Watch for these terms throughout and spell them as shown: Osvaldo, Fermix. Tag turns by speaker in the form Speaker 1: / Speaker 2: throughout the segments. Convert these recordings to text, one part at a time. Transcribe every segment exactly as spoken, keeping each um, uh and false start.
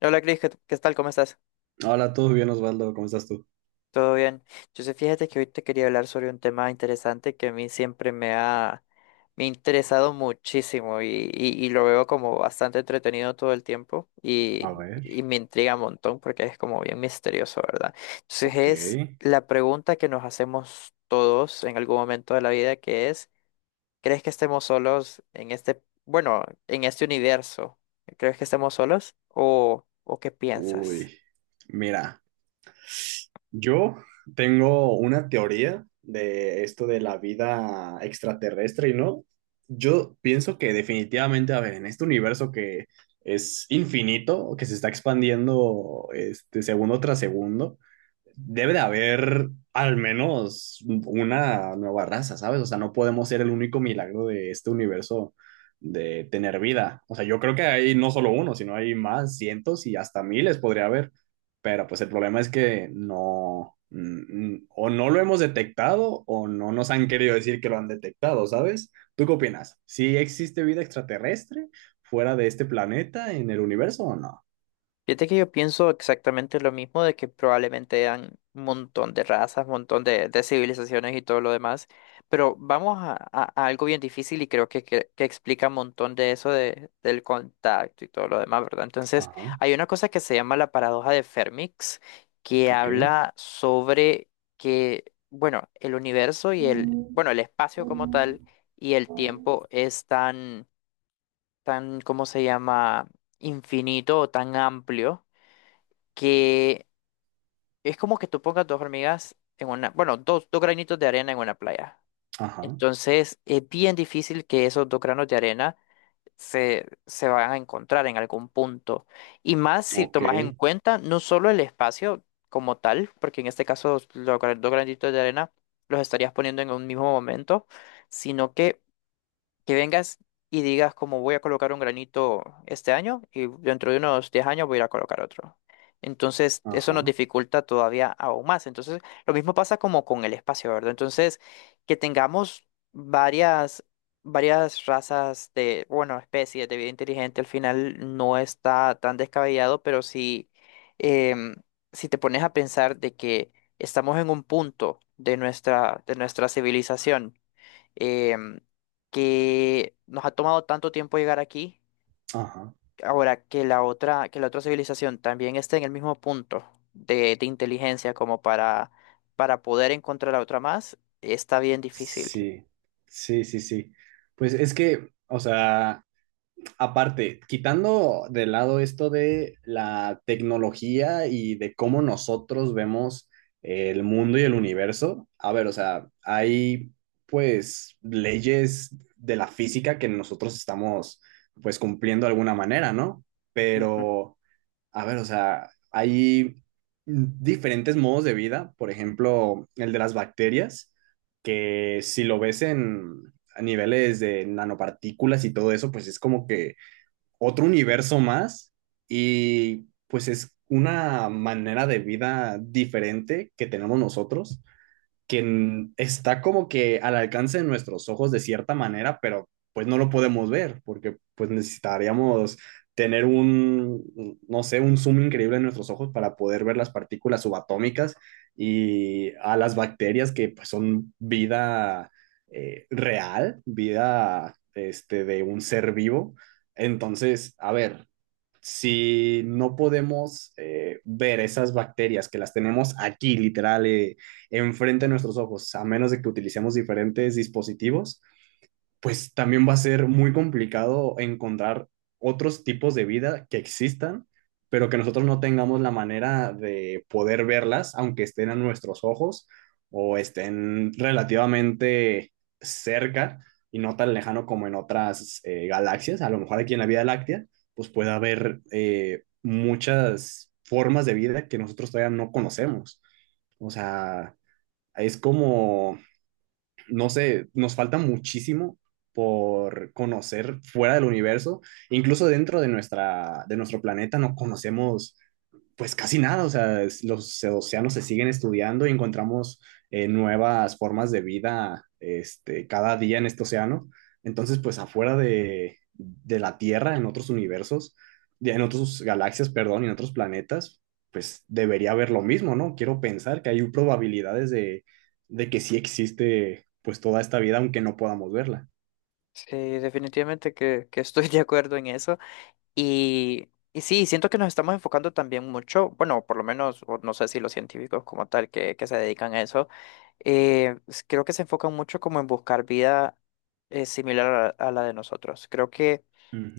Speaker 1: Hola Cris, ¿qué, qué tal? ¿Cómo estás?
Speaker 2: Hola, ¿todo bien, Osvaldo? ¿Cómo estás tú?
Speaker 1: ¿Todo bien? Yo sé, fíjate que hoy te quería hablar sobre un tema interesante que a mí siempre me ha, me ha interesado muchísimo y, y- y lo veo como bastante entretenido todo el tiempo
Speaker 2: A
Speaker 1: y,
Speaker 2: ver.
Speaker 1: y me intriga un montón porque es como bien misterioso, ¿verdad? Entonces
Speaker 2: Ok.
Speaker 1: es la pregunta que nos hacemos todos en algún momento de la vida que es, ¿crees que estemos solos en este, bueno, en este universo? ¿Crees que estemos solos o, o qué piensas?
Speaker 2: Uy, mira, yo tengo una teoría de esto de la vida extraterrestre y no. Yo pienso que definitivamente, a ver, en este universo que es infinito, que se está expandiendo este segundo tras segundo, debe de haber al menos una nueva raza, ¿sabes? O sea, no podemos ser el único milagro de este universo de tener vida. O sea, yo creo que hay no solo uno, sino hay más, cientos y hasta miles podría haber. Pero pues el problema es que no, mm, mm, o no lo hemos detectado o no nos han querido decir que lo han detectado, ¿sabes? ¿Tú qué opinas? ¿Sí existe vida extraterrestre fuera de este planeta en el universo o no?
Speaker 1: Fíjate que yo pienso exactamente lo mismo de que probablemente eran un montón de razas, un montón de, de civilizaciones y todo lo demás, pero vamos a, a- a algo bien difícil y creo que, que, que explica un montón de eso de, del contacto y todo lo demás, ¿verdad? Entonces,
Speaker 2: Ajá,
Speaker 1: hay una cosa que se llama la paradoja de Fermix, que
Speaker 2: ok.
Speaker 1: habla sobre que, bueno, el universo y el, bueno, el espacio como tal
Speaker 2: Mm.
Speaker 1: y el tiempo es tan, tan, ¿cómo se llama? Infinito o tan amplio que es como que tú pongas dos hormigas en una, bueno, dos, dos granitos de arena en una playa.
Speaker 2: Ajá,
Speaker 1: Entonces, es bien difícil que esos dos granos de arena se, se van a encontrar en algún punto. Y más si
Speaker 2: ok,
Speaker 1: tomas en cuenta no solo el espacio como tal, porque en este caso los gra- dos granitos de arena los estarías poniendo en un mismo momento, sino que que vengas y digas como voy a colocar un granito este año y dentro de unos diez años voy a ir a colocar otro. Entonces, eso nos
Speaker 2: ajá,
Speaker 1: dificulta todavía aún más. Entonces, lo mismo pasa como con el espacio, ¿verdad? Entonces, que tengamos varias, varias razas de, bueno, especies de vida inteligente al final no está tan descabellado, pero sí, em, si te pones a pensar de que estamos en un punto de nuestra, de nuestra, civilización em, que nos ha tomado tanto tiempo llegar aquí,
Speaker 2: ajá.
Speaker 1: ahora que la otra, que la otra civilización también esté en el mismo punto de, de inteligencia como para, para poder encontrar a otra más, está bien difícil.
Speaker 2: Sí, sí, sí, sí. Pues es que, o sea, aparte, quitando de lado esto de la tecnología y de cómo nosotros vemos el mundo y el universo, a ver, o sea, hay pues leyes de la física que nosotros estamos pues cumpliendo de alguna manera, ¿no?
Speaker 1: Ujú.
Speaker 2: Pero. A ver, o sea, hay diferentes modos de vida, por ejemplo, el de las bacterias, que si lo ves en a niveles de nanopartículas y todo eso, pues es como que otro universo más y pues es una manera de vida diferente que tenemos nosotros que n- está como que al alcance de nuestros ojos de cierta manera, pero pues no lo podemos ver, porque pues necesitaríamos tener un, no sé, un zoom increíble en nuestros ojos para poder ver las partículas subatómicas y a las bacterias que pues, son vida eh, real, vida este, de un ser vivo. Entonces, a ver, si no podemos eh, ver esas bacterias que las tenemos aquí, literal, eh, enfrente de nuestros ojos, a menos de que utilicemos diferentes dispositivos, pues también va a ser muy complicado encontrar otros tipos de vida que existan, pero que nosotros no tengamos la manera de poder verlas, aunque estén a nuestros ojos o estén relativamente cerca y no tan lejano como en otras eh, galaxias. A lo mejor aquí en la Vía Láctea, pues puede haber eh, muchas formas de vida que nosotros todavía no conocemos. O sea, es como no sé, nos falta muchísimo por conocer fuera del universo, incluso dentro de nuestra, de nuestro planeta no conocemos pues casi nada, o sea, es- los océanos se siguen estudiando y encontramos eh, nuevas formas de vida este, cada día en este océano. Entonces, pues afuera de, de la Tierra, en otros universos, de- en otras galaxias, perdón, y en otros planetas, pues debería haber lo mismo, ¿no? Quiero pensar que hay probabilidades de, de que sí existe pues toda esta vida, aunque no podamos verla.
Speaker 1: Sí, definitivamente que, que estoy de acuerdo en eso. Y, y sí, siento que nos estamos enfocando también mucho, bueno, por lo menos, o no sé si los científicos como tal que, que se dedican a eso, eh, s- creo que se enfocan mucho como en buscar vida eh, similar a, a la de nosotros. Creo que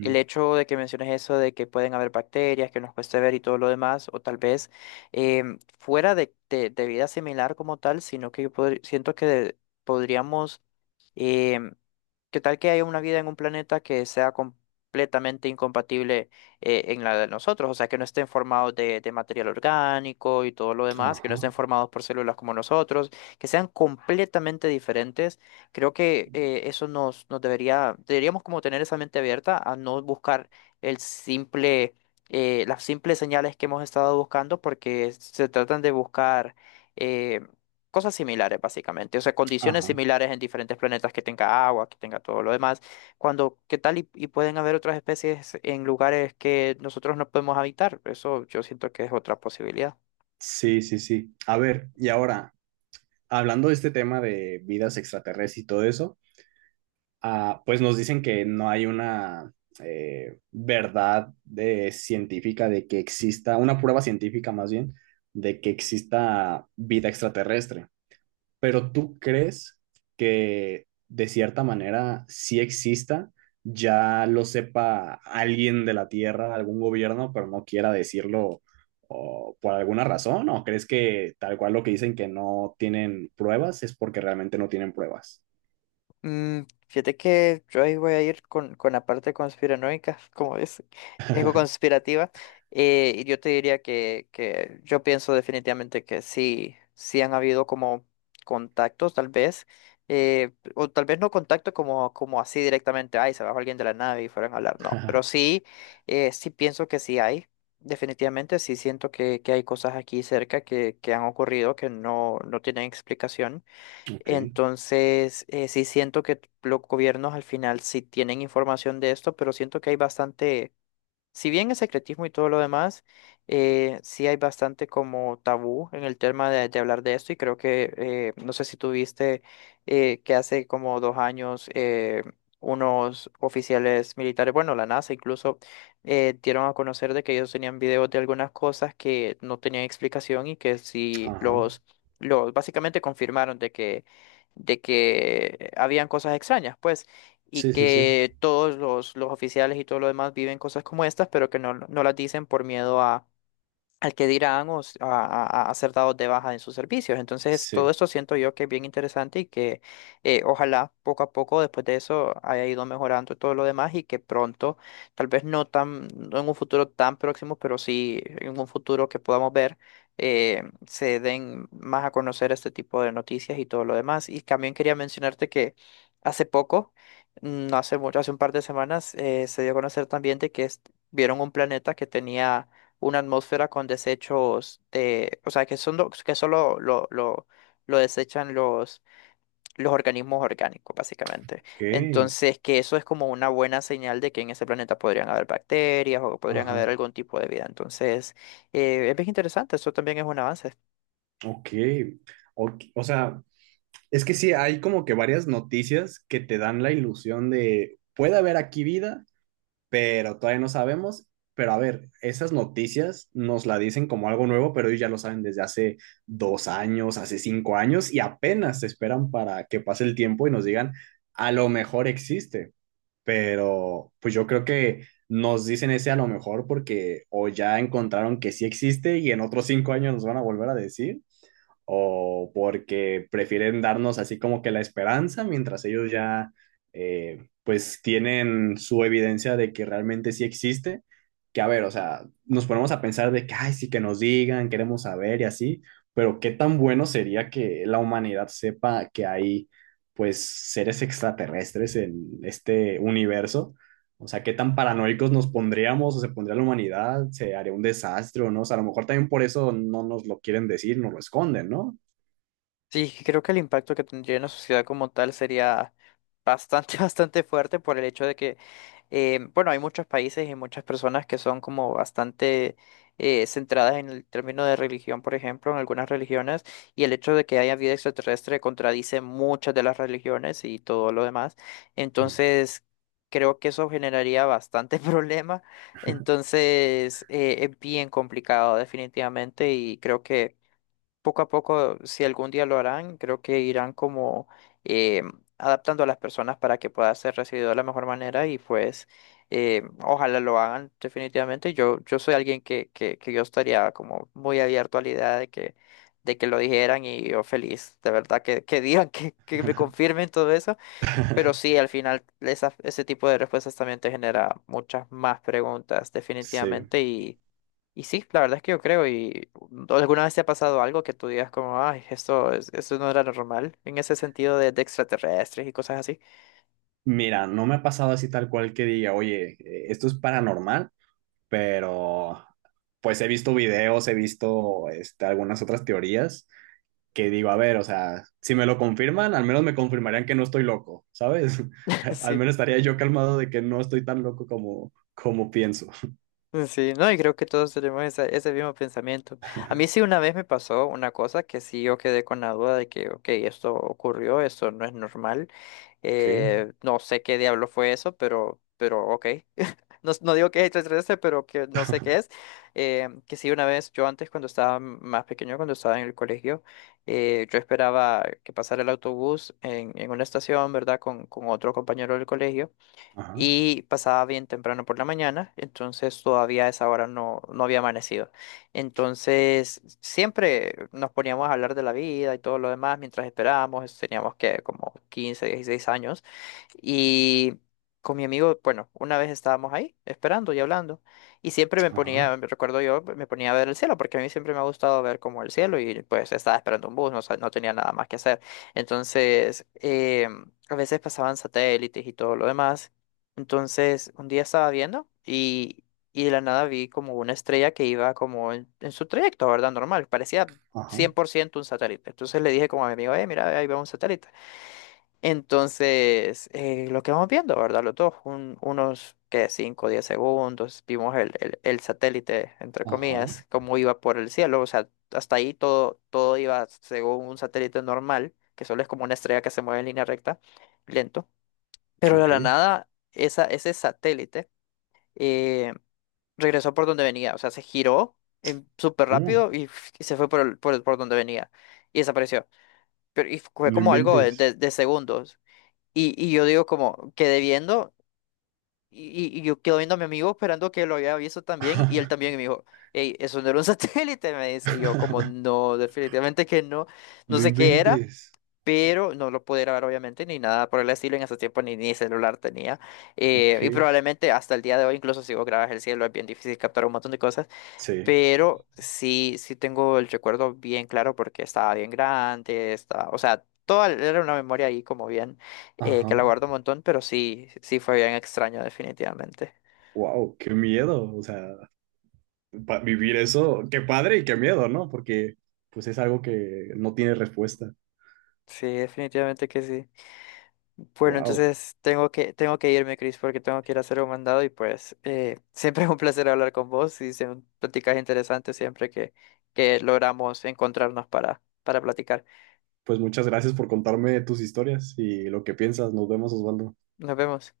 Speaker 1: el hecho de que menciones eso de que pueden haber bacterias, que nos cueste ver y todo lo demás, o tal vez em, fuera de, de, de vida similar como tal, sino que yo podr- siento que podríamos. em, ¿Qué tal que haya una vida en un planeta que sea completamente incompatible eh, en la de nosotros? O sea, que no estén formados de, de, material orgánico y todo lo demás, que no
Speaker 2: Ajá,
Speaker 1: estén formados por células como nosotros, que sean completamente diferentes. Creo que eh, eso nos, nos debería, deberíamos como tener esa mente abierta a no buscar el simple, eh, las simples señales que hemos estado buscando, porque se tratan de buscar eh, cosas similares, básicamente. O sea, condiciones
Speaker 2: ajá.
Speaker 1: similares en diferentes planetas que tenga agua, que tenga todo lo demás. Cuando, ¿qué tal? Y, y pueden haber otras especies en lugares que nosotros no podemos habitar. Eso yo siento que es otra posibilidad.
Speaker 2: Sí, sí, sí. A ver, y ahora, hablando de este tema de vidas extraterrestres y todo eso, ah, pues nos dicen que no hay una eh, verdad de, científica de que exista, una prueba científica más bien, de que exista vida extraterrestre. Pero ¿tú crees que de cierta manera sí exista? Ya lo sepa alguien de la Tierra, algún gobierno, pero no quiera decirlo o por alguna razón, ¿o crees que tal cual lo que dicen que no tienen pruebas es porque realmente no tienen pruebas?
Speaker 1: Mm, fíjate que yo ahí voy a ir con, con, la parte conspiranoica, como es, ego conspirativa. Eh, y yo te diría que, que yo pienso definitivamente que sí, sí han habido como contactos, tal vez, eh, o tal vez no contacto como, como así directamente, ay, se bajó alguien de la nave y fueron a hablar, no, pero sí, eh, sí pienso que sí hay. Definitivamente sí siento que, que hay cosas aquí cerca que, que han ocurrido que no, no tienen explicación.
Speaker 2: Ok,
Speaker 1: Entonces, eh, sí siento que los gobiernos al final sí tienen información de esto, pero siento que hay bastante si bien el secretismo y todo lo demás, eh, sí hay bastante como tabú en el tema de, de hablar de esto y creo que, eh, no sé si tuviste eh, que hace como dos años eh, unos oficiales militares, bueno, la NASA incluso, eh, dieron a conocer de que ellos tenían videos de algunas cosas que no tenían explicación y que sí
Speaker 2: ajá.
Speaker 1: los, los, básicamente confirmaron de que, de que habían cosas extrañas, pues y
Speaker 2: Sí, sí, sí.
Speaker 1: que todos los, los oficiales y todo lo demás viven cosas como estas, pero que no, no las dicen por miedo a, al que dirán o s- a, a- a ser dados de baja en sus servicios. Entonces, todo
Speaker 2: Sí.
Speaker 1: esto siento yo que es bien interesante y que eh, ojalá poco a poco después de eso haya ido mejorando todo lo demás y que pronto, tal vez no tan, no en un futuro tan próximo, pero sí en un futuro que podamos ver, eh, se den más a conocer este tipo de noticias y todo lo demás. Y también quería mencionarte que hace poco, no hace mucho, hace un par de semanas, eh, se dio a conocer también de que est- vieron un planeta que tenía una atmósfera con desechos de, o sea, que son lo- que solo lo, lo, lo desechan los, los organismos orgánicos, básicamente.
Speaker 2: Ok,
Speaker 1: Entonces, que eso es como una buena señal de que en ese planeta podrían haber bacterias o podrían haber
Speaker 2: ajá.
Speaker 1: algún tipo de vida. Entonces, eh, es bien interesante, eso también es un avance.
Speaker 2: Ok. Ok, o sea, es que sí, hay como que varias noticias que te dan la ilusión de puede haber aquí vida pero todavía no sabemos. Pero a ver, esas noticias nos la dicen como algo nuevo, pero ellos ya lo saben desde hace dos años, hace cinco años, y apenas se esperan para que pase el tiempo y nos digan, a lo mejor existe, pero pues yo creo que nos dicen ese a lo mejor porque o ya encontraron que sí existe y en otros cinco años nos van a volver a decir, o porque prefieren darnos así como que la esperanza mientras ellos ya eh, pues tienen su evidencia de que realmente sí existe. Que a ver, o sea, nos ponemos a pensar de que, ay, sí que nos digan, queremos saber y así, pero qué tan bueno sería que la humanidad sepa que hay pues seres extraterrestres en este universo, o sea, qué tan paranoicos nos pondríamos o se pondría la humanidad, se haría un desastre o no. O sea, a lo mejor también por eso no nos lo quieren decir, nos lo esconden, ¿no?
Speaker 1: Sí, creo que el impacto que tendría en la sociedad como tal sería bastante, bastante fuerte por el hecho de que Eh, bueno, hay muchos países y muchas personas que son como bastante eh, centradas en el término de religión, por ejemplo, en algunas religiones, y el hecho de que haya vida extraterrestre contradice muchas de las religiones y todo lo demás.
Speaker 2: Mm.
Speaker 1: Entonces, creo que eso generaría bastante problema. Entonces, eh, es bien complicado definitivamente y creo que poco a poco, si algún día lo harán, creo que irán como eh, adaptando a las personas para que pueda ser recibido de la mejor manera y pues eh, ojalá lo hagan definitivamente. Yo, yo soy alguien que, que, que, yo estaría como muy abierto a la idea de que, de que lo dijeran y yo feliz, de verdad, que, que digan, que, que me confirmen todo eso. Pero sí, al final esa- ese tipo de respuestas también te genera muchas más preguntas
Speaker 2: Sí.
Speaker 1: definitivamente y sí, la verdad es que yo creo, y alguna vez te ha pasado algo que tú digas como, ay, esto, es- esto no era normal, en ese sentido de, de extraterrestres y cosas así.
Speaker 2: Mira, no me ha pasado así tal cual que diga, oye, eh, esto es paranormal, pero pues he visto videos, he visto este, algunas otras teorías que digo, a ver, o sea, si me lo confirman, al menos me confirmarían que no estoy loco, ¿sabes? Al
Speaker 1: Sí,
Speaker 2: menos estaría yo calmado de que no estoy tan loco como, como pienso.
Speaker 1: sí, no, y creo que todos tenemos esa- ese mismo pensamiento. A mí sí una vez me pasó una cosa que sí yo quedé con la duda de que, ok, esto ocurrió, esto no es normal,
Speaker 2: ¿Qué?
Speaker 1: eh, no sé qué diablo fue eso, pero, pero ok. No, no digo que es extraterrestre, pero que no sé qué es. Eh, que sí, una vez, yo antes cuando estaba más pequeño, cuando estaba en el colegio, eh, yo esperaba que pasara el autobús en, en, una estación, ¿verdad? Con, con otro compañero del colegio
Speaker 2: Ajá,
Speaker 1: y pasaba bien temprano por la mañana, entonces todavía a esa hora no, no había amanecido. Entonces siempre nos poníamos a hablar de la vida y todo lo demás mientras esperábamos, teníamos que como quince dieciséis años y con mi amigo, bueno, una vez estábamos ahí esperando y hablando y siempre me
Speaker 2: ajá.
Speaker 1: ponía, me recuerdo yo, me ponía a ver el cielo porque a mí siempre me ha gustado ver como el cielo y pues estaba esperando un bus, no, sa- no tenía nada más que hacer. Entonces, em, a veces pasaban satélites y todo lo demás, entonces, un día estaba viendo y, y de la nada vi como una estrella que iba como en, en, su trayecto, ¿verdad? Normal, parecía
Speaker 2: Ajá,
Speaker 1: cien por ciento un satélite. Entonces le dije como a mi amigo, eh, mira, ahí va un satélite. Entonces, eh, lo que vamos viendo, ¿verdad? Los dos, un- unos, que cinco diez segundos, vimos el, el, el satélite, entre
Speaker 2: ajá,
Speaker 1: comillas, cómo iba por el cielo. O sea, hasta ahí todo, todo iba según un satélite normal, que solo es como una estrella que se mueve en línea recta, lento. Pero de
Speaker 2: ok.
Speaker 1: la nada, esa, ese satélite eh, regresó por donde venía, o sea, se giró en- súper
Speaker 2: Oh,
Speaker 1: rápido y, f- y se fue por, el- por, el- por donde venía y desapareció. Pero y fue
Speaker 2: no
Speaker 1: como algo de,
Speaker 2: inventes.
Speaker 1: de- de segundos. Y, y yo digo como, quedé viendo y, y- y yo quedo viendo a mi amigo esperando que lo haya visto también y él también y me dijo, hey, eso no era un satélite, me dice. Y yo como, no, definitivamente que no, no
Speaker 2: No
Speaker 1: sé qué era
Speaker 2: inventes.
Speaker 1: pero no lo pude grabar obviamente ni nada por el estilo, en ese tiempo ni, ni, celular tenía eh,
Speaker 2: Ok,
Speaker 1: y probablemente hasta el día de hoy incluso si vos grabas el cielo es bien difícil captar un montón de cosas,
Speaker 2: sí.
Speaker 1: pero sí, sí tengo el recuerdo bien claro porque estaba bien grande, estaba, o sea, toda era una memoria ahí como bien eh,
Speaker 2: Ajá.
Speaker 1: que la guardo un montón, pero sí, sí fue bien extraño definitivamente.
Speaker 2: Wow, qué miedo. O sea, pa- vivir eso, qué padre y qué miedo, ¿no? Porque pues es algo que no tiene respuesta.
Speaker 1: Sí, definitivamente que sí. Bueno,
Speaker 2: Wow.
Speaker 1: entonces tengo que, tengo que, irme, Chris, porque tengo que ir a hacer un mandado y pues eh, siempre es un placer hablar con vos y son pláticas interesantes siempre que, que, logramos encontrarnos para, para platicar.
Speaker 2: Pues muchas gracias por contarme tus historias y lo que piensas. Nos vemos, Osvaldo.
Speaker 1: Nos vemos.